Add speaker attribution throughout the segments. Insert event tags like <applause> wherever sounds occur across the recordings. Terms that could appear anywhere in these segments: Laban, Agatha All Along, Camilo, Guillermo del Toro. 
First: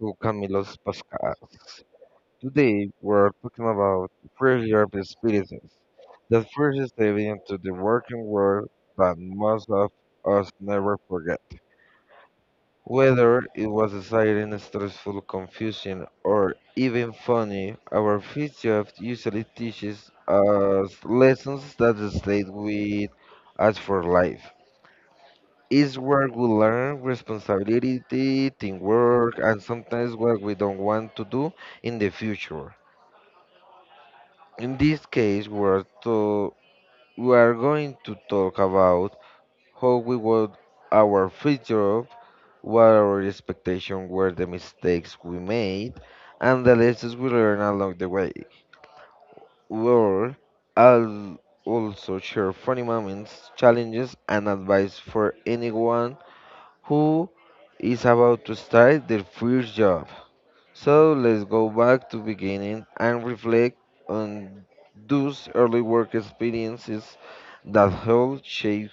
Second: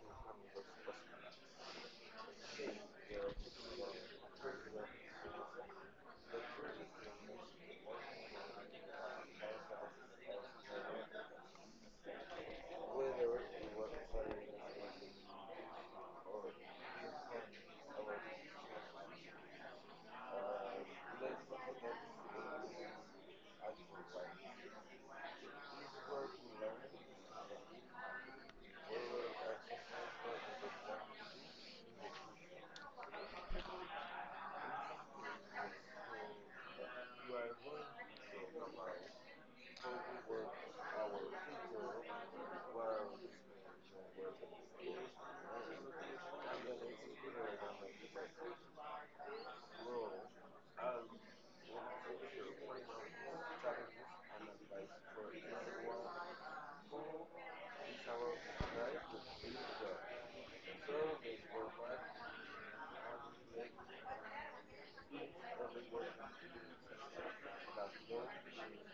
Speaker 1: to Camilo's podcast. Today, we're talking about first year experiences, that first step into the working world that most of us never forget. Whether it was exciting, stressful, confusing, or even funny, our first job usually teaches us lessons that stay with us for life. Is where we learn responsibility, teamwork, and sometimes what we don't want to do in the future. In this case, we are going to talk about how we want our future, what our expectations were, the mistakes we made, and the lessons we learned along the way. We'll I'll also share funny moments, challenges, and advice for anyone who is about to start their first job. So let's go back to beginning and reflect on those early work experiences that helped shape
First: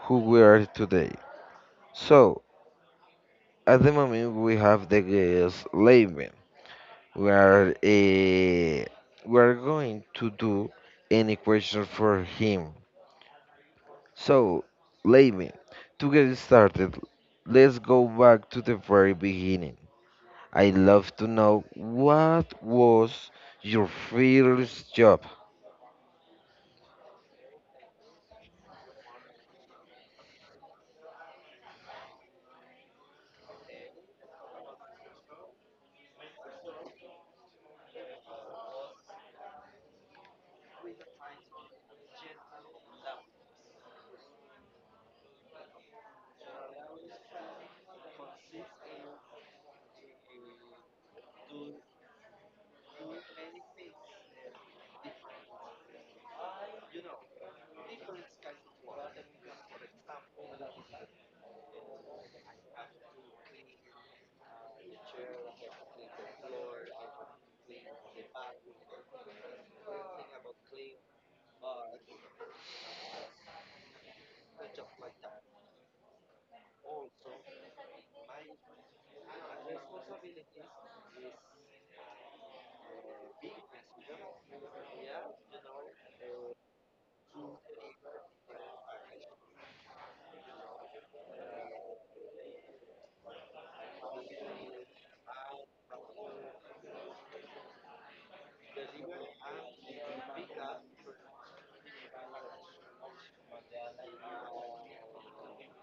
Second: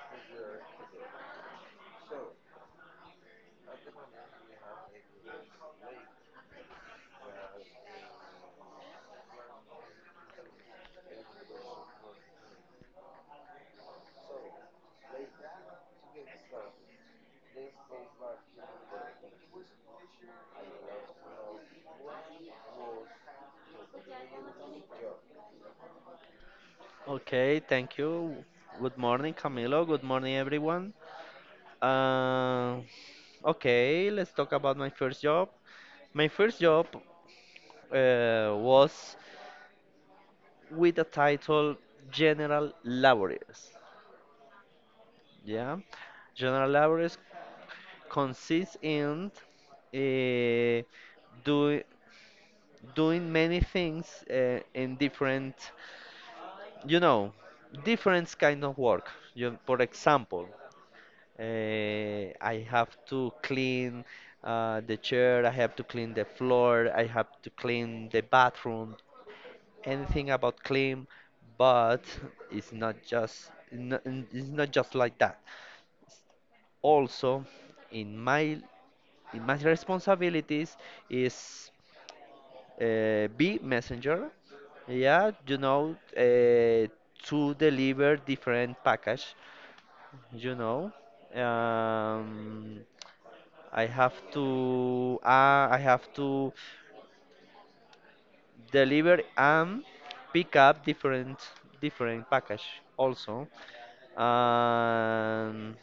Speaker 1: who we are today. So at the moment we have the guest Laban. We are eh, we are going to do any question for him. So Laban, to get started, let's go back to the very beginning. I'd love to know, what was your first job?
Speaker 2: Okay, thank you. Good morning, Camilo. Good morning, everyone. Uh, okay, let's talk about my first job. My first job was with the title General Laborers. Yeah, General Laborers consists in uh, do, doing many things in different, you know, different kind of work. You, for example. I have to clean the chair, I have to clean the floor, I have to clean the bathroom, anything about clean, but it's not just like that. Also, in my in my responsibilities is be messenger. Yeah, to deliver different package, you know. Um, I have to deliver and pick up different package also, and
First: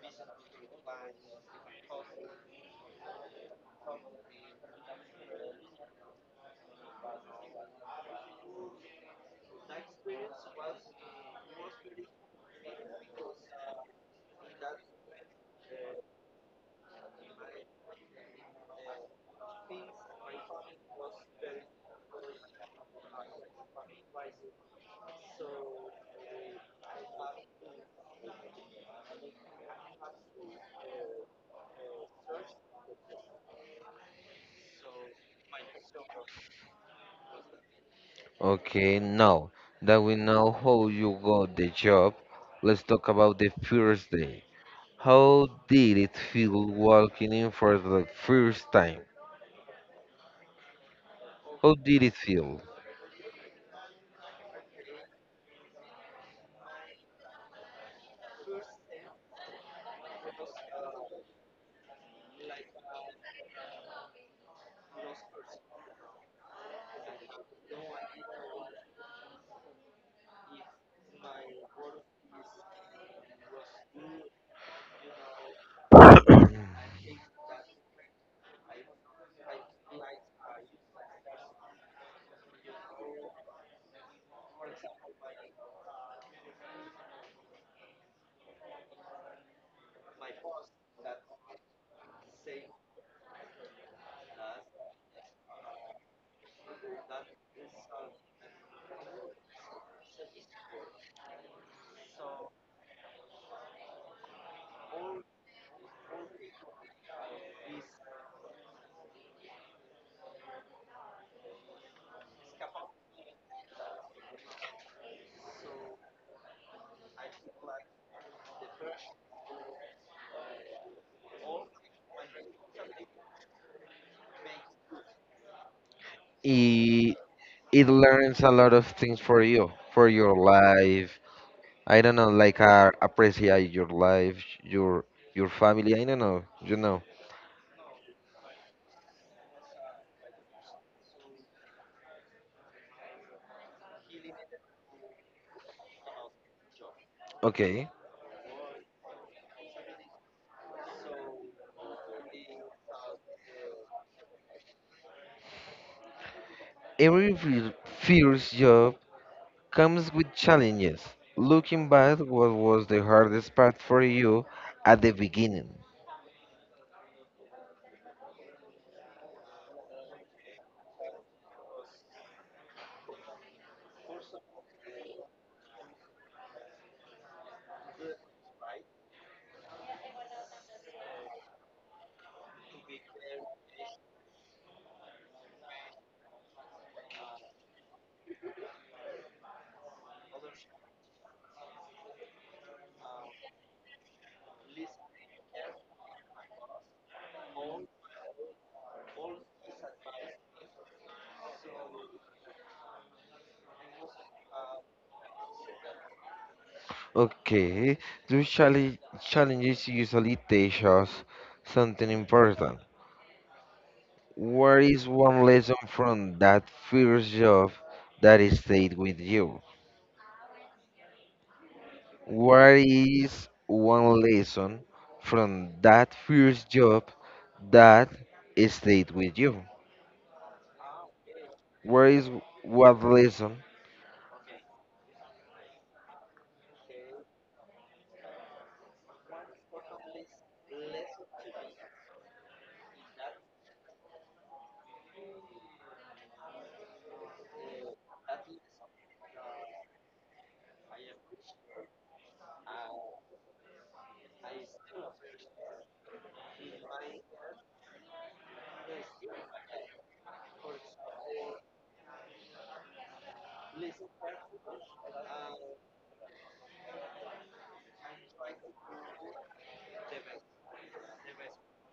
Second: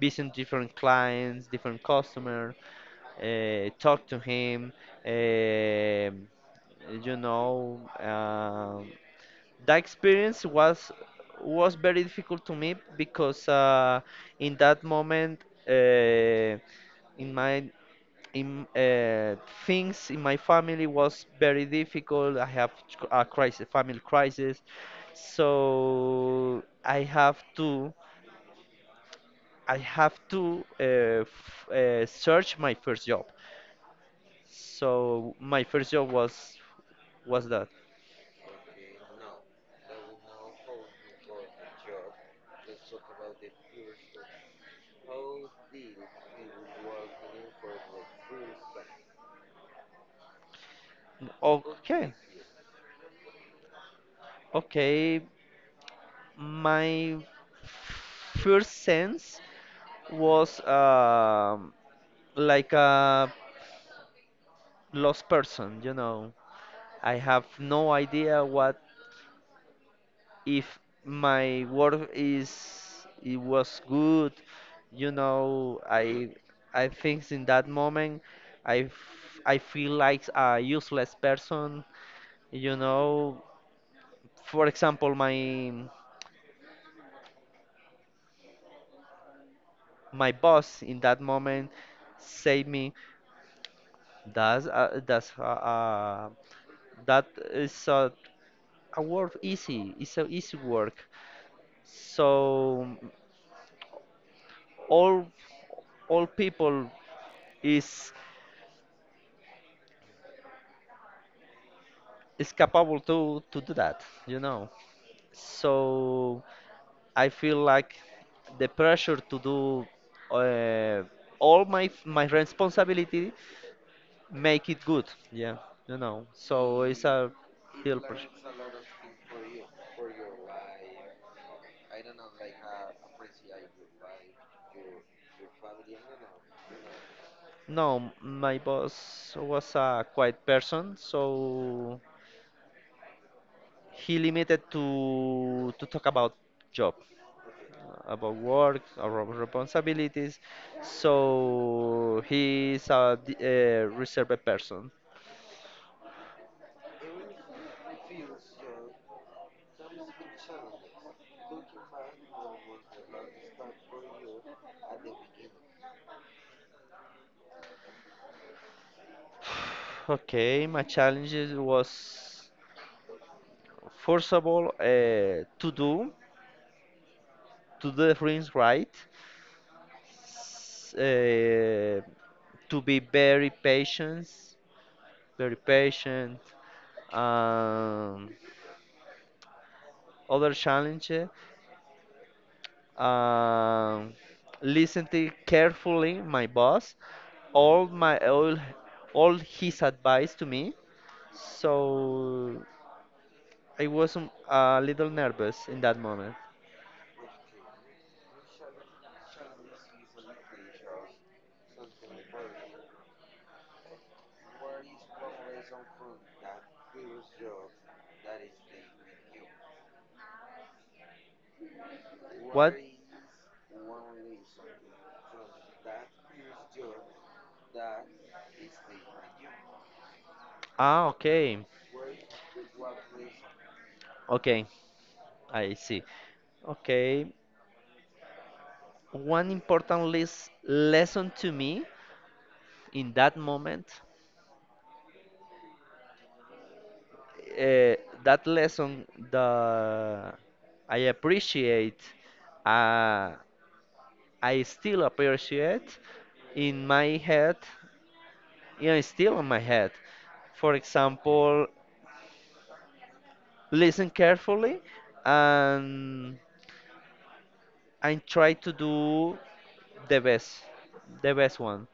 Speaker 2: visit different clients, different customer, talk to him, um you know. um that experience was very difficult to me, because in that moment. Uh, in my in things in my family was very difficult. A crisis, family crisis, so I have to f search my first job. So my first job was that.
Speaker 1: Okay, now that we know how you got the job, let's talk about the first day. How did it feel walking in for the first time? How did
Speaker 2: Okay,
Speaker 1: it feel?
Speaker 2: okay. My first sense was like a lost person. I have no idea what if my work is, it was good, you know i I think in that moment I feel like a useless person you know for example, my boss in that moment said me that's uh, that's uh, uh, that is a work easy it's a easy work, so all all people is is capable to do that. So I feel like the pressure to do uh, all my responsibility, make it good. Yeah, so it's
Speaker 1: It,
Speaker 2: a
Speaker 1: it
Speaker 2: real pressure.
Speaker 1: learns a lot of things for you, for your life. I don't know, like appreciate your life, your your family. I don't know, you know.
Speaker 2: No, my boss was a quiet person, so he limited to talk about job,
Speaker 1: Okay,
Speaker 2: about work, about responsibilities. So a reserved person.
Speaker 1: every fir- first job comes with challenges. Looking back, what was the hardest part for you at the beginning?
Speaker 2: Okay, my challenges was first of all, to do things right, s- uh, to be very patient, very patient. Um, Other challenge, um, listen to carefully my boss, all my all, all his advice to me. So I was a little nervous in that moment.
Speaker 1: Okay, those challenges usually teach us something important. What is one lesson from that first job that is stayed with you?
Speaker 2: What?
Speaker 1: What is one lesson from that first job that stayed with you?
Speaker 2: Ah, okay,
Speaker 1: What is what lesson.
Speaker 2: okay, I see. Okay, one important lesson to me in that moment, uh, that lesson that I appreciate, uh, I still appreciate in my head. Yeah, it's still in my head. For example, listen carefully and try to do the best, the best one.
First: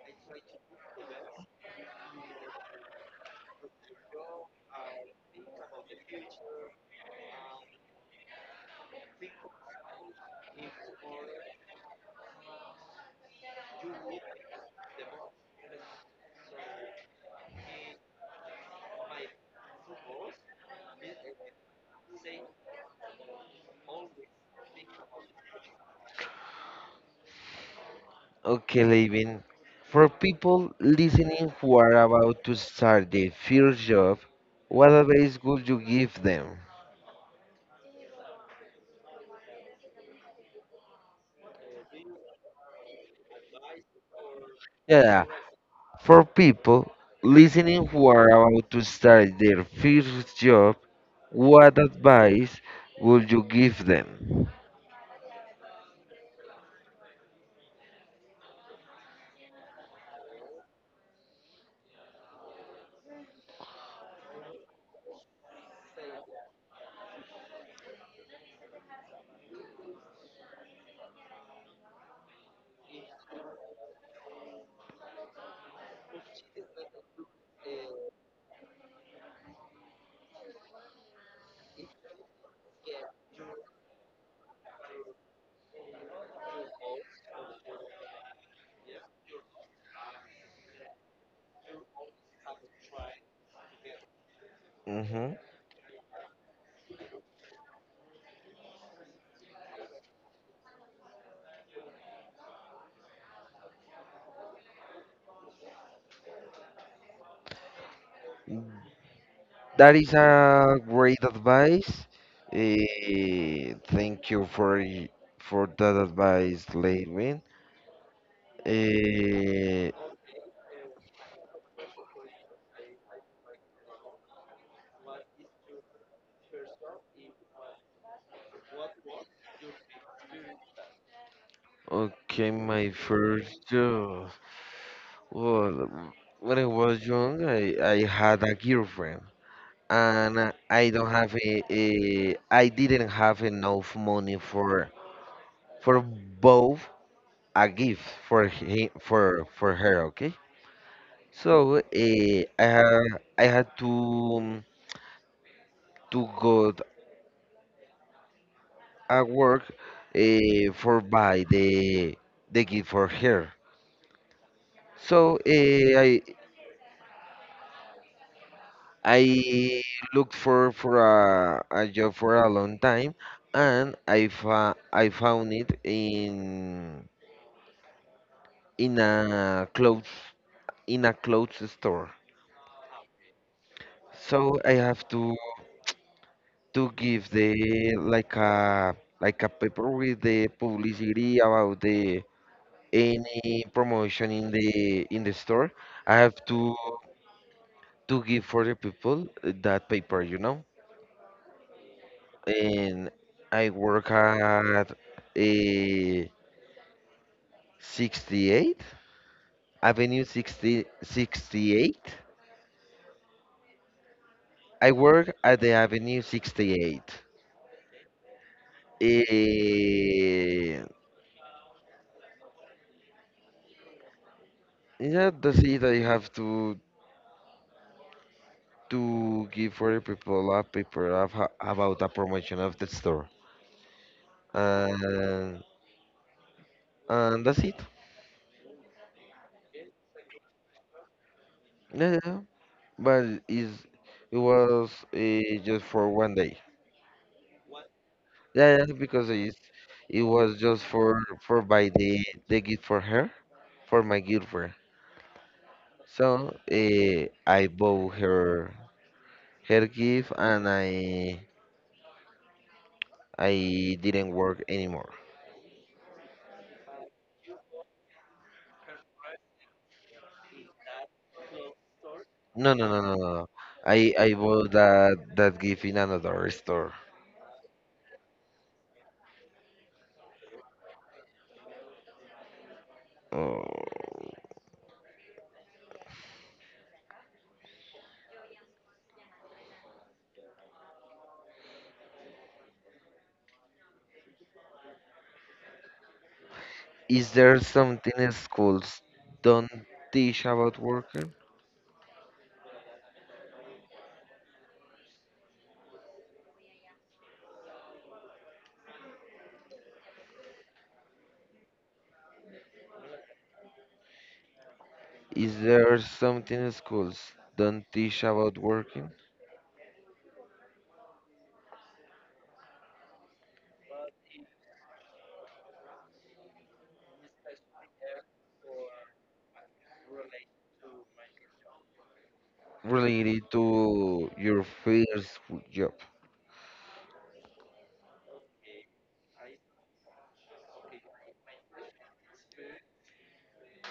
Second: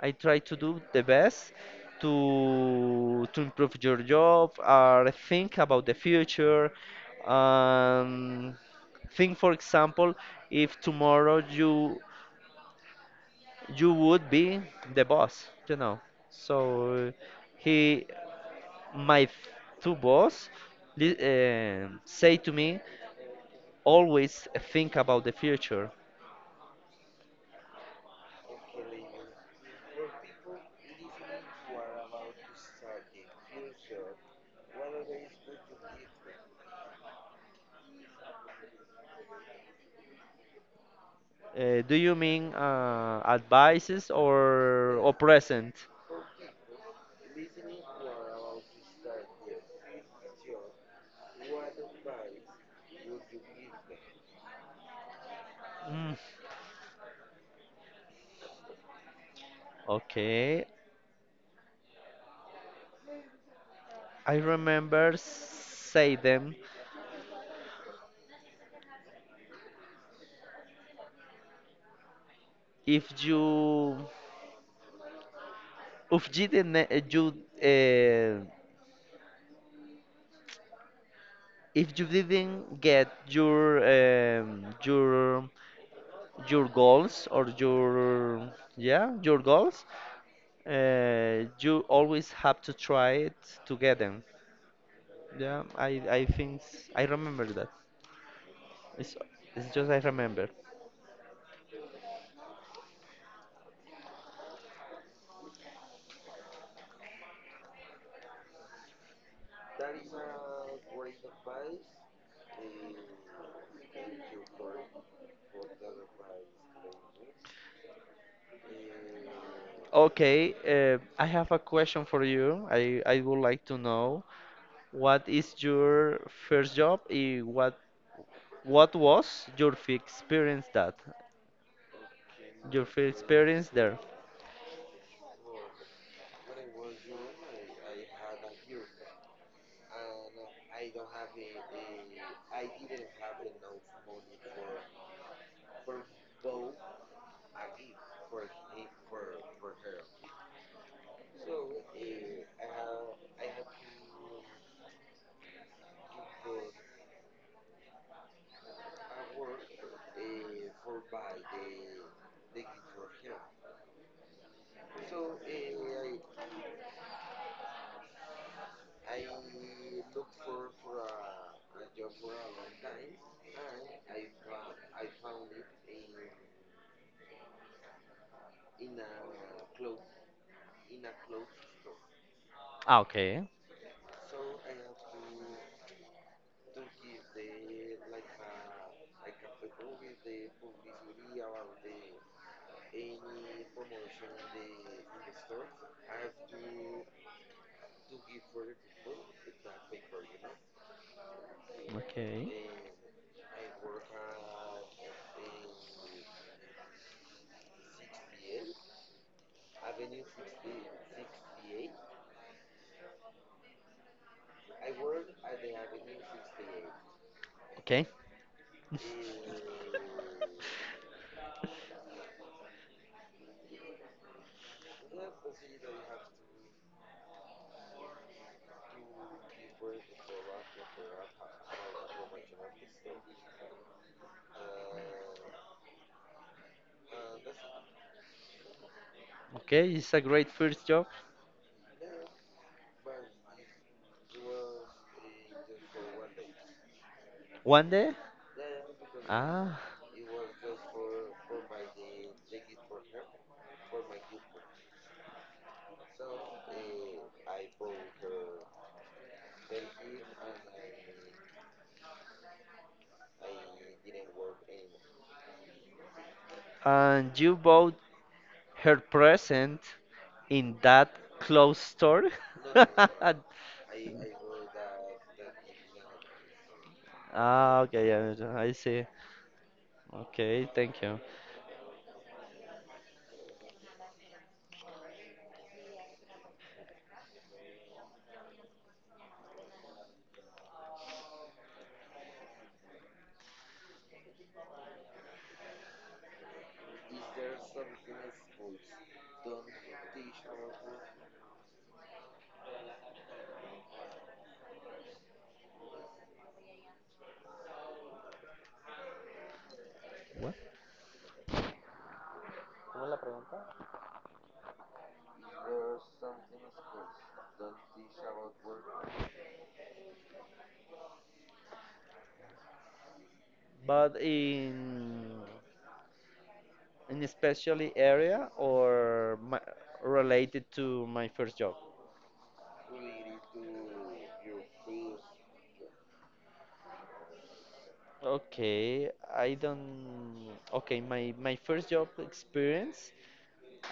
Speaker 2: I try to do the best to improve your job, or think about the future. Um, think, for example, if tomorrow you would be the boss. So he, my two boss, say to me, always think about the future.
Speaker 1: Okay, Levin. For people listening who are about to start their first job, what advice would you give them?
Speaker 2: Do you mean advices or
Speaker 1: Yeah,
Speaker 2: present?
Speaker 1: for people listening who are about to start their first job, what advice would you give them?
Speaker 2: Mm. Okay, I remember say them, if you if you didn't, you uh, if you didn't get your goals, or your, yeah, your goals, you always have to try it to get them.
Speaker 1: hmm
Speaker 2: Yeah, I think I remember that. It's it's just I remember.
Speaker 1: That is a great advice. Thank you for that advice, Levin. Eh,
Speaker 2: Okay, I have a question for you. I would like to know. What is your first job? What was your first experience that?
Speaker 1: okay,
Speaker 2: Your
Speaker 1: my
Speaker 2: first
Speaker 1: first
Speaker 2: experience there?
Speaker 1: job. Well, when I was young, I had a girlfriend, and I don't have a I didn't have enough money for both, a gift for him for her. Okay, so I had, I had to go at work for buy the gift for her. So I looked for a job for a long time, and I found it in in a clothes in a clothes store.
Speaker 2: Ah, okay,
Speaker 1: So I have to give the, like a, like a paper with the publicity about the any promotion in the store. I have to give for the people that paper, you know.
Speaker 2: okay,
Speaker 1: And I work at a 68 Avenue 60, 68. I work at the Avenue 68.
Speaker 2: okay,
Speaker 1: Eh, yeah, that's it. I have to give for the people a paper about the promotion of the store, and and that's it.
Speaker 2: okay. It's a great first job.
Speaker 1: Yeah, yeah, yeah. But it was just for one day.
Speaker 2: One day?
Speaker 1: Yeah, yeah, yeah, because
Speaker 2: Ah,
Speaker 1: it was just for buy the gift for her, for my girlfriend. So I bought her her gift and I didn't work anymore.
Speaker 2: and you bought her present in that clothes store?
Speaker 1: No, no, no, no,
Speaker 2: <laughs>
Speaker 1: no, no. I bought that gift in another store.
Speaker 2: Ah, okay, yeah, I see. Okay, thank you.
Speaker 1: Oh. Is there something schools don't teach about working?
Speaker 2: What?
Speaker 1: Is there something schools don't teach about working?
Speaker 2: But in a specially area, or my, related to my first job?
Speaker 1: Related to your first w- job.
Speaker 2: Okay, I don't. Okay, my first job experience,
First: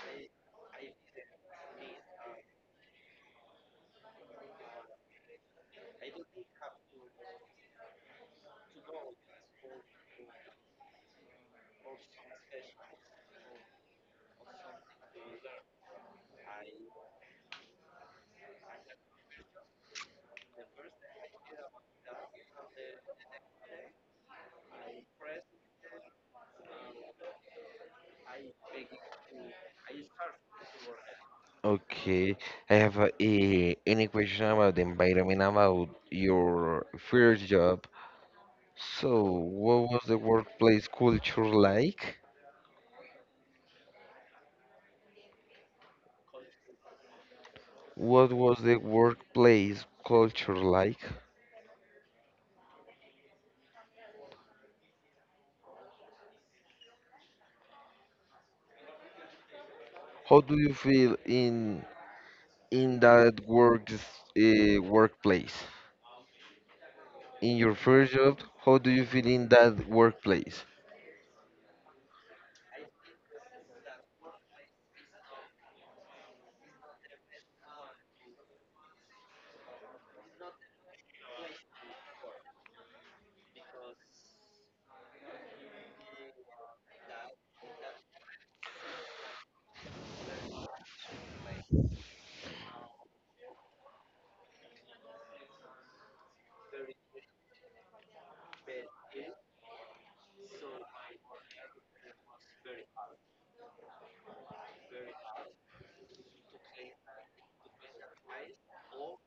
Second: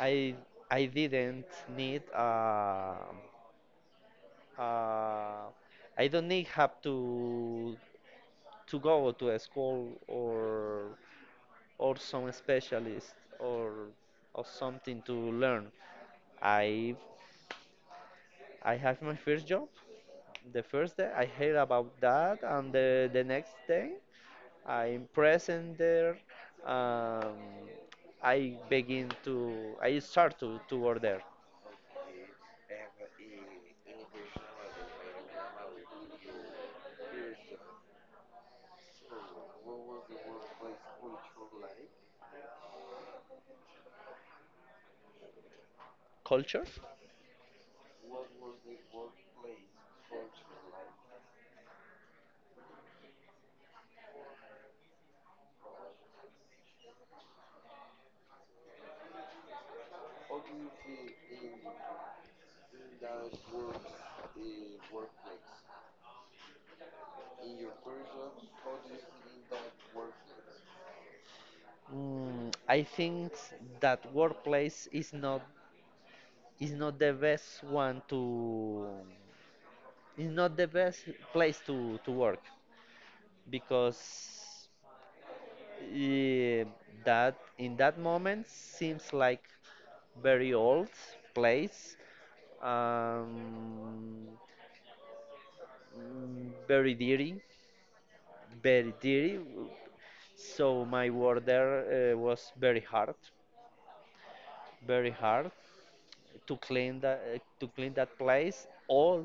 Speaker 2: I I didn't need, uh I don't need have to go to a school or some specialist, or or something to learn. I I have my first job the first day I heard about that, and the next day I'm present there. Um, I start to order.
Speaker 1: Okay, I have a, any question about the environment, about your first job. So, what was the workplace culture like?
Speaker 2: Culture.
Speaker 1: What was the workplace culture like? How do you feel in that work workplace? In your first job, how do you feel in that workplace?
Speaker 2: I think that workplace is not, is not the best one to is not the best place to work, because, Eh, that in that moment seems like very old place, um, very dirty, very dirty. So my work there was very hard to clean that place, all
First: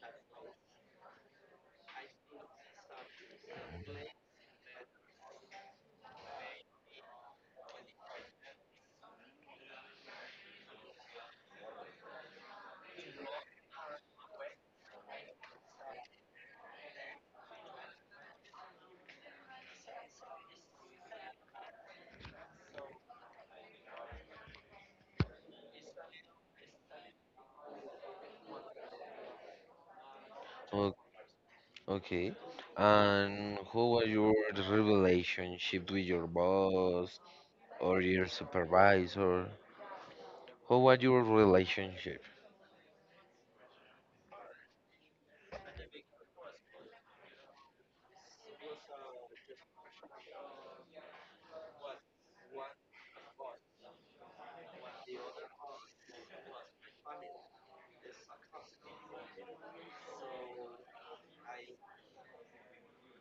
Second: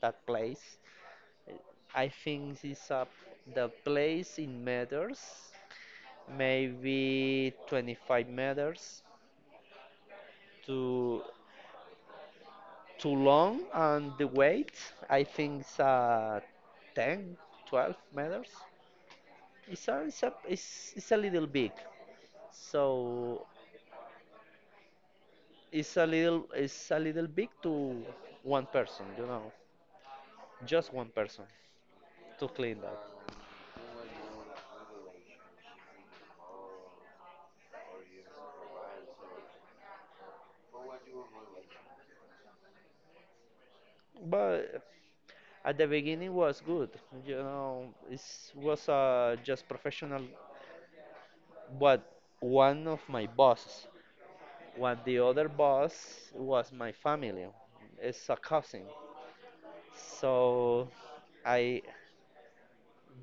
Speaker 2: that place. I think this up the place in meters, maybe 25 meters to too long and the weight. I think it's 10 12 meters. It's a little big, so it's a little big to one person, just one person
Speaker 1: Okay.
Speaker 2: to clean that.
Speaker 1: And who was your relationship with your boss or your supervisor? Who was your relationship?
Speaker 2: But at the beginning was good, it was just professional, but one of my bosses, what the other boss was my family, it's a cousin. So I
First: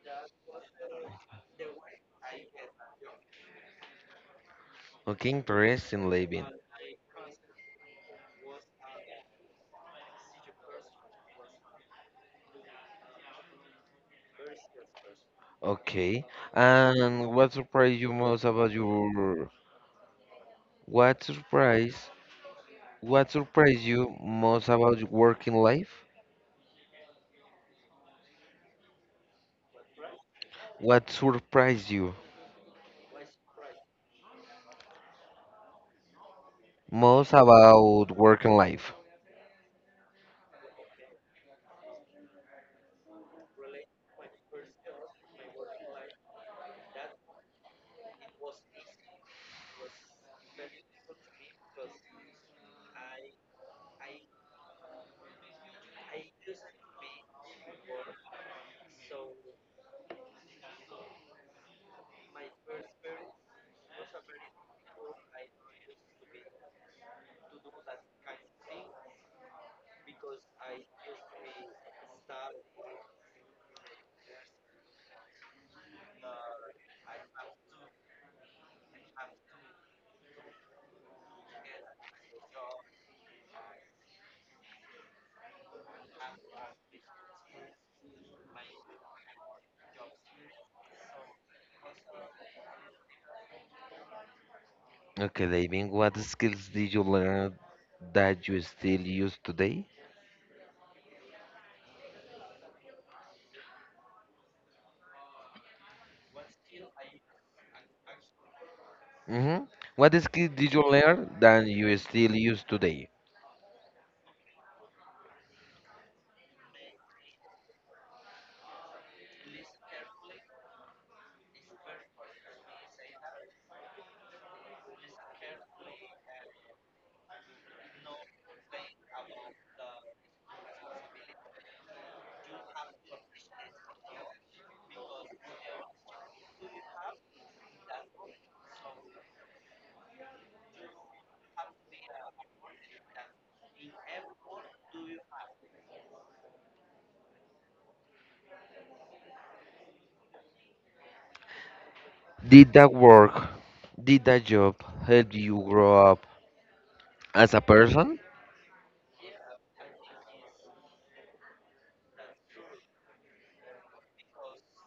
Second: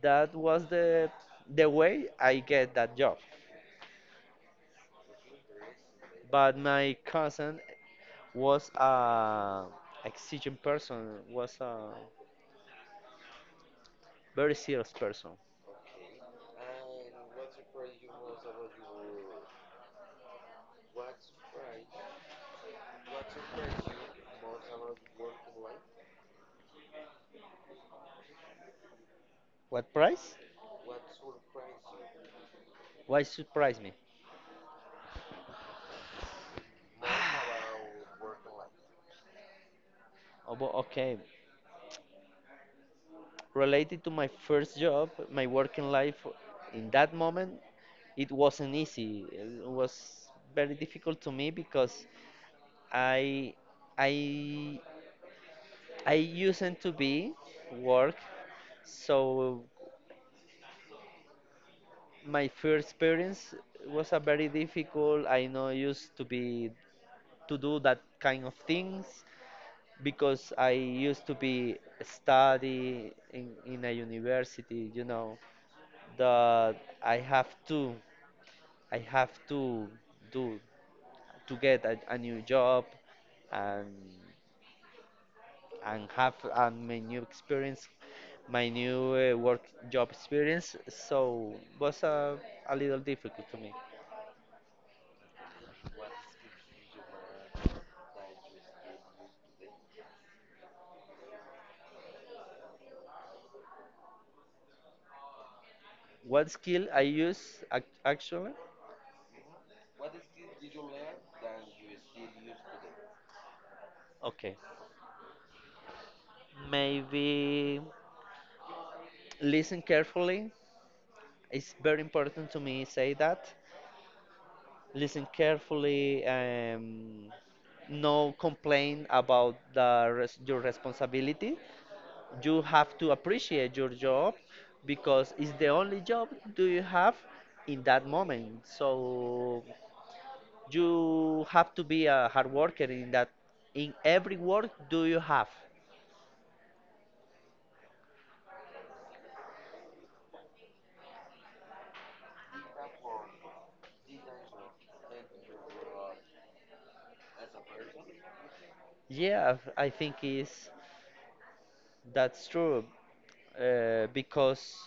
Speaker 2: that was the way I get that job.
Speaker 1: Okay, interesting, Levin.
Speaker 2: But my cousin was a exigent person, was a very serious person.
Speaker 1: Okay. And what surprised you most about your, what surprise, what surprised you most about working life?
Speaker 2: What price?
Speaker 1: What surprised you
Speaker 2: Why surprise me?
Speaker 1: most about working life?
Speaker 2: Oh, but okay, related to my first job, my working life in that moment, it wasn't easy. It was very difficult to me because I I I used to be work, so my first experience was a very difficult. I know used to be to do that kind of things, because I used to be study in a university, you know, that I have to I have to do to get a new job, and have my new experience, my new work job experience. So was a little difficult to me.
Speaker 1: Okay, Levin, what skills did you learn that you still use today?
Speaker 2: What skill I use actually?
Speaker 1: hmm What skill did you learn that you still use today?
Speaker 2: Okay, maybe listen carefully. It's very important to me say that. Listen carefully. No complain about your responsibility. You have to appreciate your job, because it's the only job do you have in that moment. So you have to be a hard worker in every work do you have.
Speaker 1: Did that work? Did that job help you grow up as a person?
Speaker 2: Yeah, I think is that's true, because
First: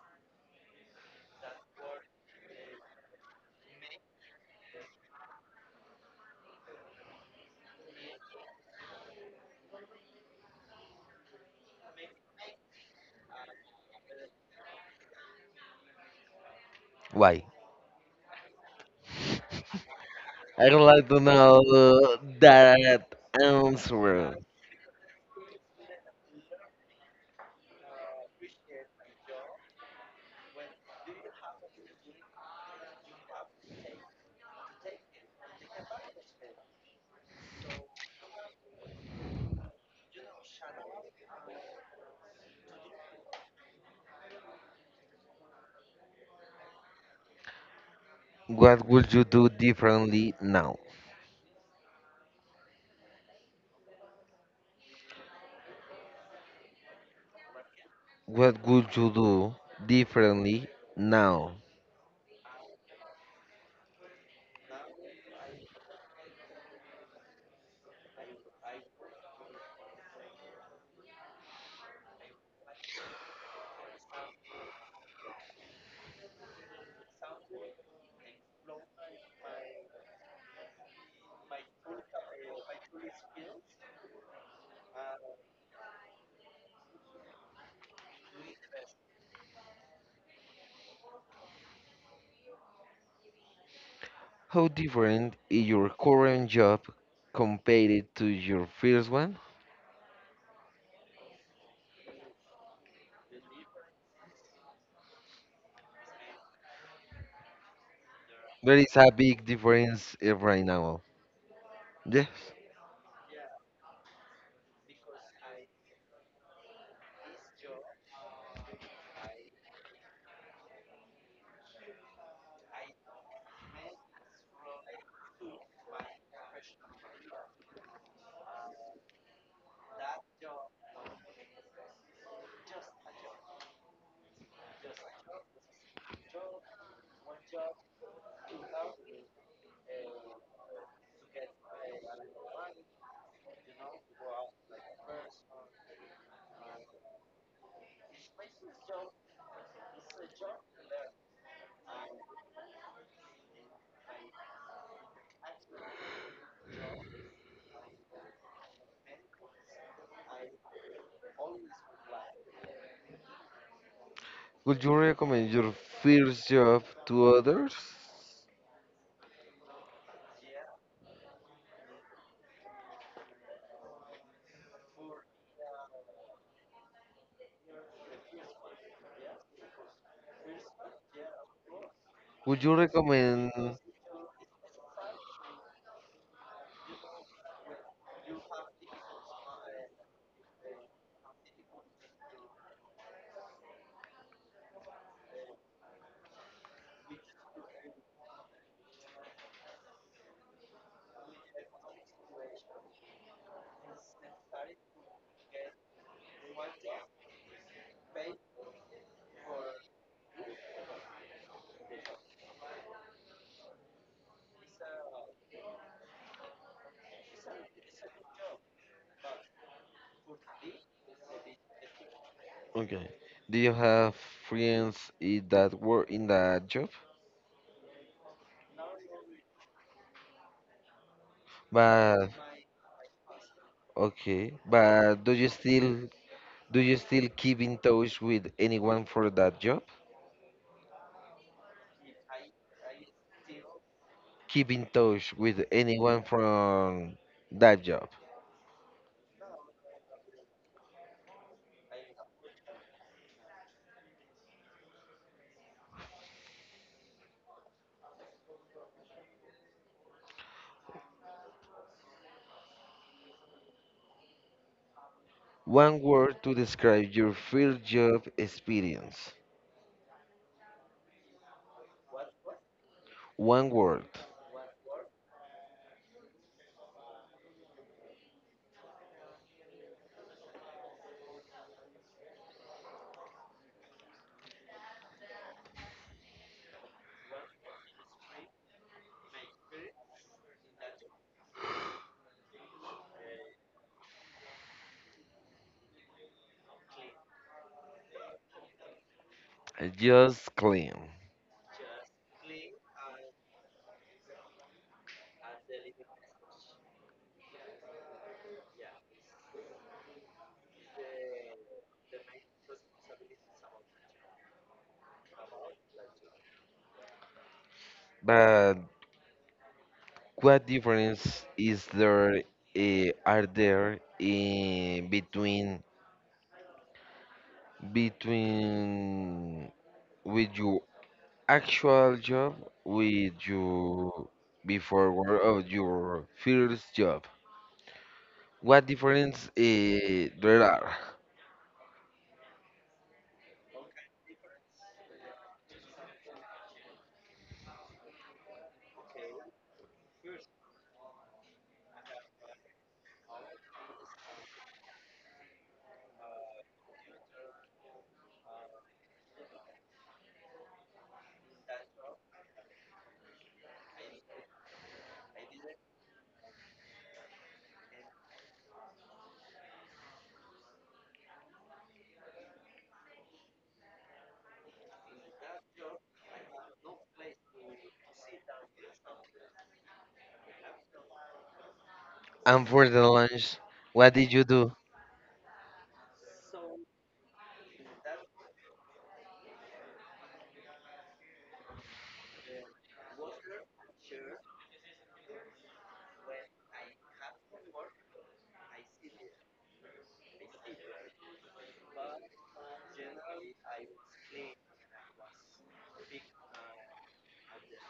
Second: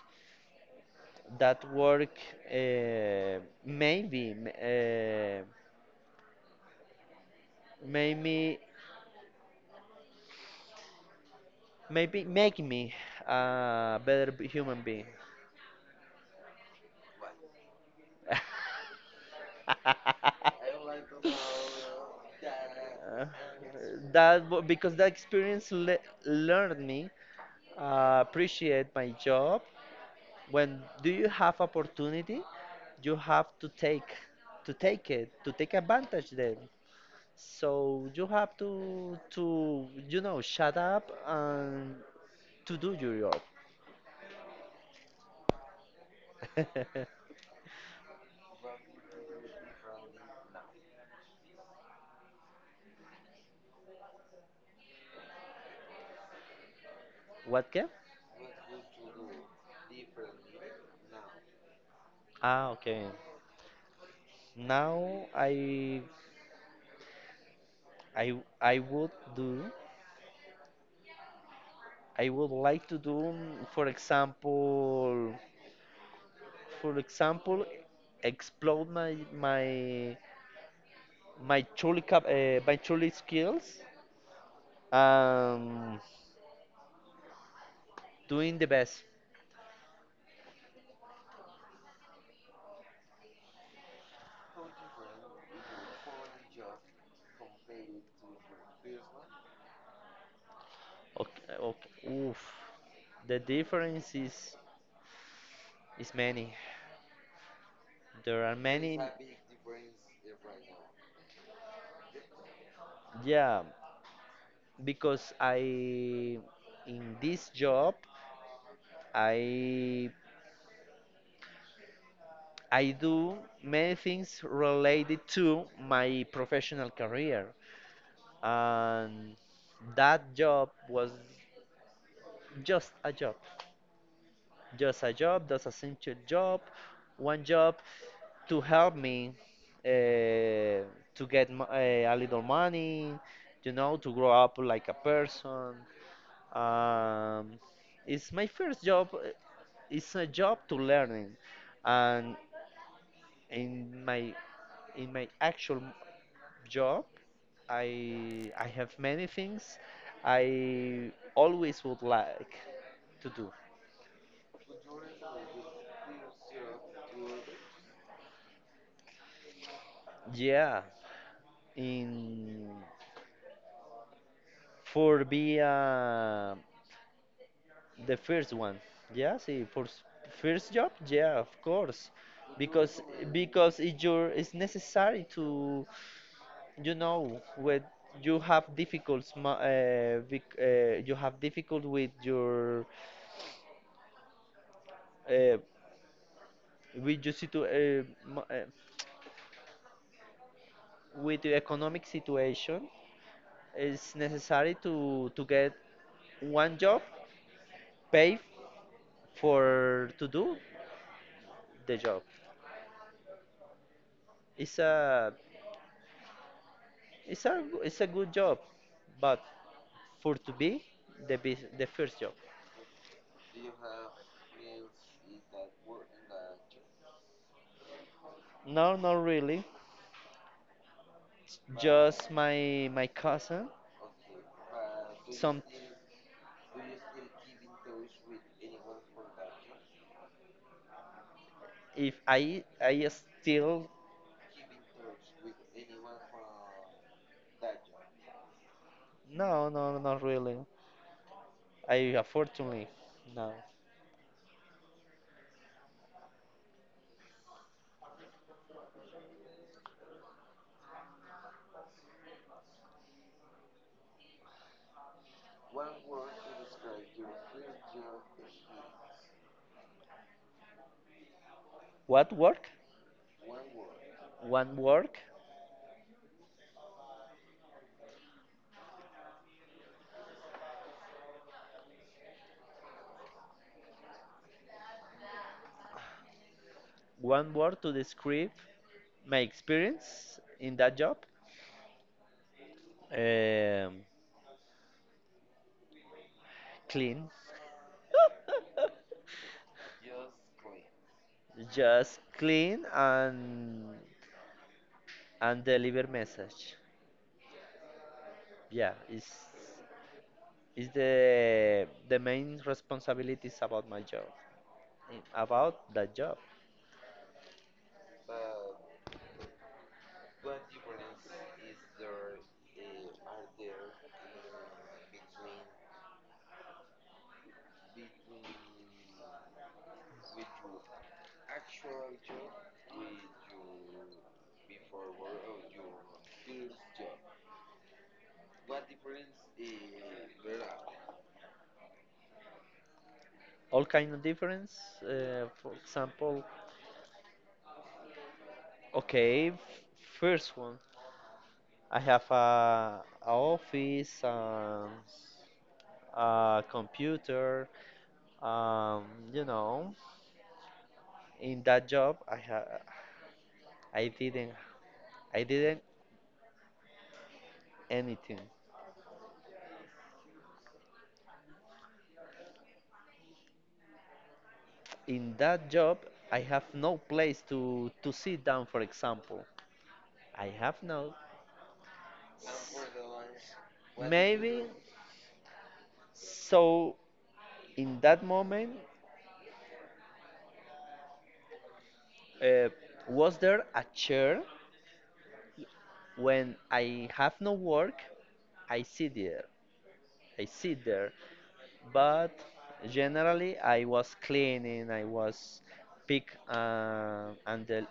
Speaker 2: that work, uh, maybe m- uh, made me maybe make me a better human being.
Speaker 1: Why? I would like to know
Speaker 2: <laughs>
Speaker 1: that
Speaker 2: Uh,
Speaker 1: answer.
Speaker 2: because that experience learned me, appreciate my job. When do you have opportunity, you have to take it, to take advantage then. So you have to, shut up and to do your job. <laughs>
Speaker 1: What would you do differently now?
Speaker 2: What can?
Speaker 1: What would you do differently now?
Speaker 2: Ah, okay. Now I I would do I would like to do, for example. For example, explode my truly skills. Um, Doing the best.
Speaker 1: How different is your current job compared to your first one?
Speaker 2: Okay, okay. Oof. The difference is many. There are
Speaker 1: There is
Speaker 2: many.
Speaker 1: a big difference eh, right now. Yes.
Speaker 2: Yeah, because I in this job I I do many things related to my professional career, and that job was just a job, just a job, just a simple job, one job to help me, uh, to get a little money, to grow up like a person. Um, it's my first job. It's a job to learning, and in my in my actual job. I have many things I always would like to do.
Speaker 1: Would you recommend your first job to others?
Speaker 2: Yeah, in for be, the first one, yeah, see for first job, yeah, of course,
Speaker 1: Would you
Speaker 2: because
Speaker 1: recommend?
Speaker 2: it your, it's necessary to, when you have difficulties, you have difficult with your, uh, with your situ- uh, ma- uh, with the economic situation. It's necessary to get one job, pay for to do the job. It's a it's a good job, but for to be the first job.
Speaker 1: Okay. Do you have friends in that work in that job?
Speaker 2: No, not really.
Speaker 1: But
Speaker 2: Just my cousin.
Speaker 1: okay. But do you
Speaker 2: Some,
Speaker 1: still, do you still keep in touch with anyone for that job?
Speaker 2: if I still.
Speaker 1: Keep in touch with anyone from that job.
Speaker 2: No, no, not really. I unfortunately no.
Speaker 1: One word to describe your first job experience.
Speaker 2: What work?
Speaker 1: One word.
Speaker 2: One work. One word to describe my experience in that job. Um, Clean. <laughs>
Speaker 1: Just clean.
Speaker 2: Just clean, and deliver message. Yeah, it's is the main responsibilities about my job, about that job.
Speaker 1: But what difference is there are there in between, between with your actual job, with your before work or your first job, what difference there are.
Speaker 2: All kind of difference. For example, okay, f first one, I have a office, a computer, um, you know. In that job, I didn't I didn't anything. In that job, I have no place to sit down, for example. I have no,
Speaker 1: And for the lunch, what did you
Speaker 2: maybe,
Speaker 1: do?
Speaker 2: so in that moment, uh, was there a chair. When I have no work, I sit there I sit there, but generally I was cleaning, I was pick and the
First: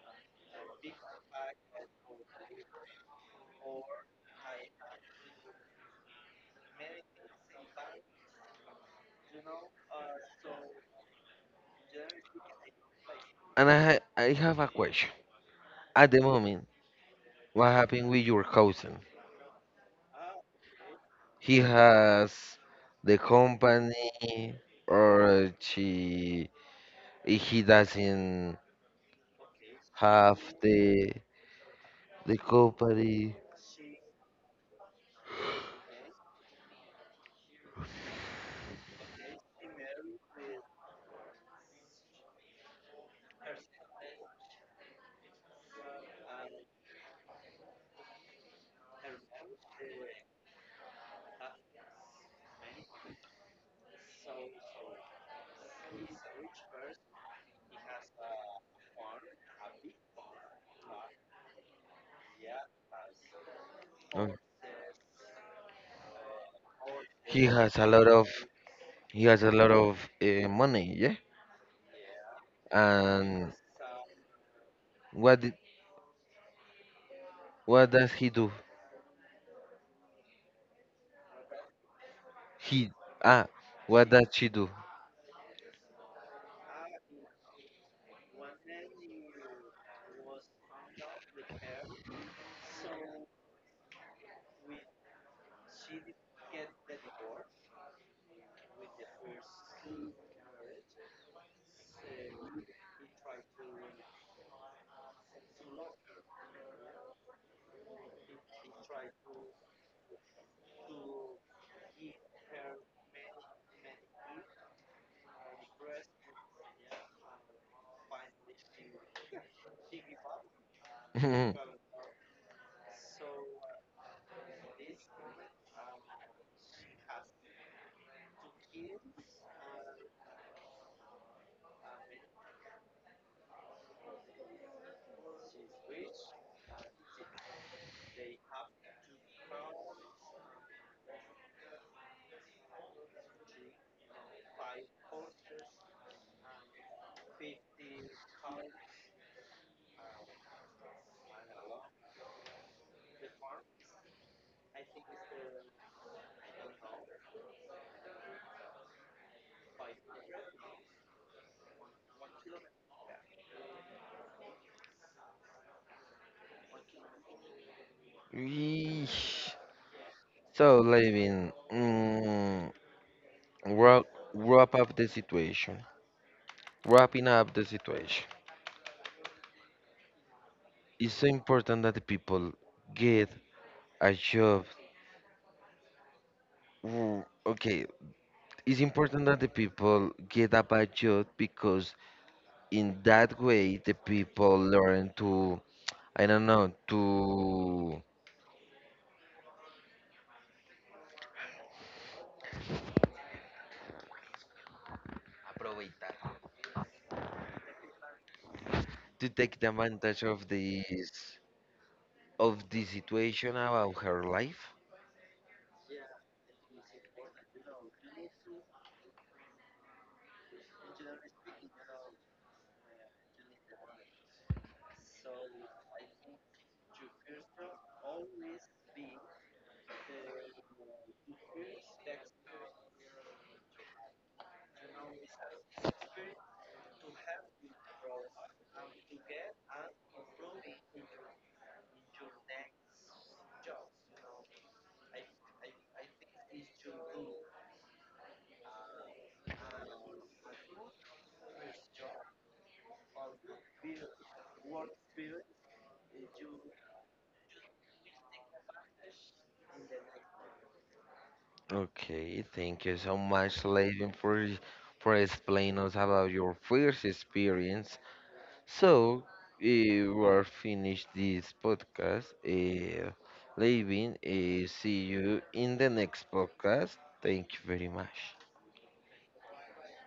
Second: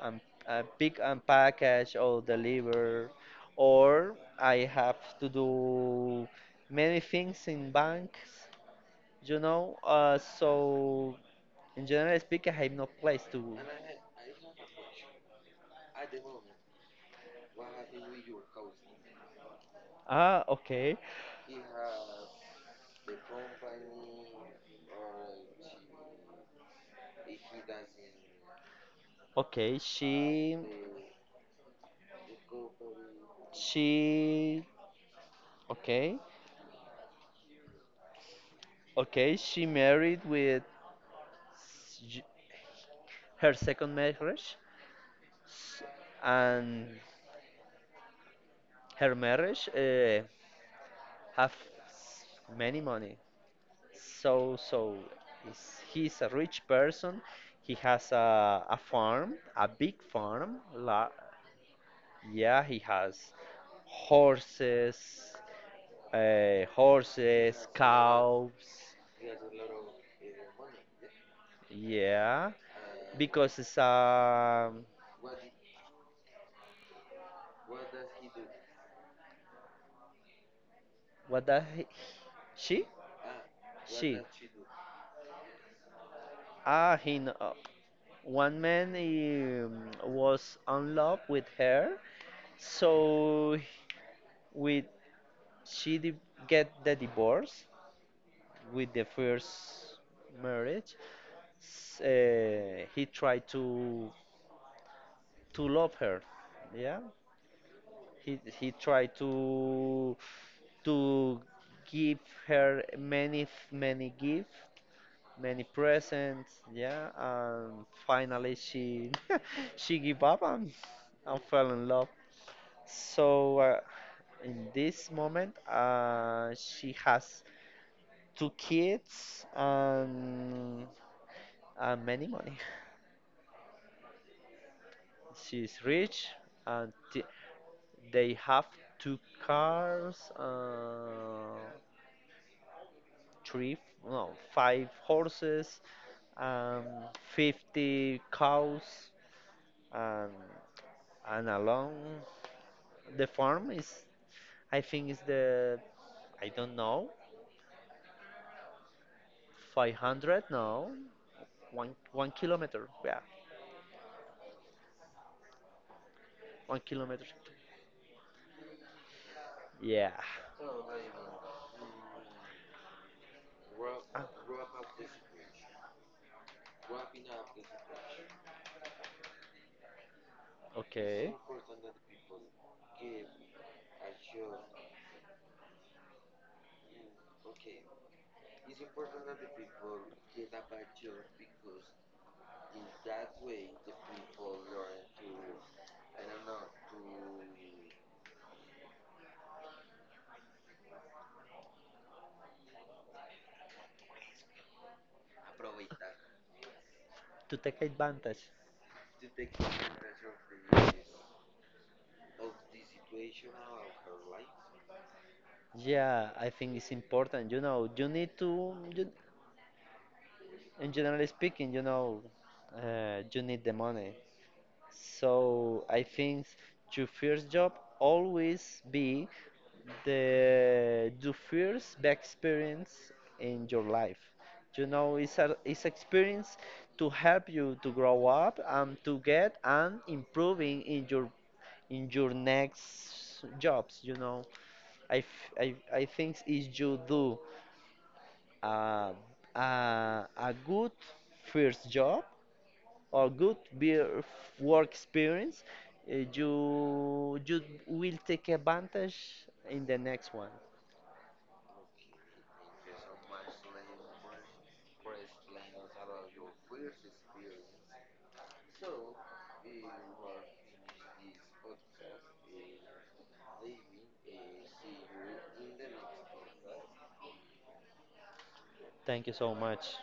Speaker 2: and pick and package or deliver, or I have to do many things in banks, you know. So, in general speaking, I have no place to.
Speaker 1: I have a question. At the moment what happened with your cousin?
Speaker 2: Ah, okay,
Speaker 1: He has the company? Or she? He doesn't
Speaker 2: okay.
Speaker 1: have the company.
Speaker 2: She, okay, okay, she married with, s- her second marriage, and her marriage have, s- many money. So, he's a rich person. He has a farm, a big farm. Yeah, he has
Speaker 1: Uh,
Speaker 2: horses,
Speaker 1: he
Speaker 2: horses,
Speaker 1: has a lot of,
Speaker 2: cows.
Speaker 1: he has a lot of money, yeah.
Speaker 2: Yeah,
Speaker 1: And
Speaker 2: because it's,
Speaker 1: what did, what does he do?
Speaker 2: what does he, she?
Speaker 1: He, ah, what
Speaker 2: She.
Speaker 1: does she do?
Speaker 2: Ah, he. One man, was in love with her, so with She di- get the divorce with the first marriage. He tried to love her. Yeah, he tried to give her many gifts, many presents. Yeah, and finally she <laughs> she gave up, and fell in
Speaker 1: <laughs>
Speaker 2: love. So, in this moment, she has two kids, and, many money. She's rich, and they have two cars, three, no, five horses, um, 50 cows, and, along the farm is, I think, is the, I don't know, 500, no, 1 kilometer, yeah, 1 kilometer.
Speaker 1: Eesh.
Speaker 2: Yeah.
Speaker 1: So, Levin, mm, wrap,
Speaker 2: Ah,
Speaker 1: wrap up
Speaker 2: it's.
Speaker 1: the situation. Wrapping up the situation. It's so
Speaker 2: Okay.
Speaker 1: important that the people get a job. Mm, okay, it's important that the people get a budget because in that way the people learn to, I don't know, to
Speaker 2: To take advantage.
Speaker 1: to take the advantage of this, of the situation about her life.
Speaker 2: Yeah, I think it's important. You know, you need to, you, in generally speaking, you need the money. So I think your first job always be the first bad experience in your life. You know, it's experience to help you to grow up, and to get and improving in your next jobs. I think if you do, uh, a good first job, or good beer work experience, you will take advantage in the next one.
Speaker 1: Okay, thank you so much, Levin, for explaining us about your first experience. So, eh, we're finished this podcast. Leaving. See you in the next podcast. Thank you very much.
Speaker 2: Thank you so much.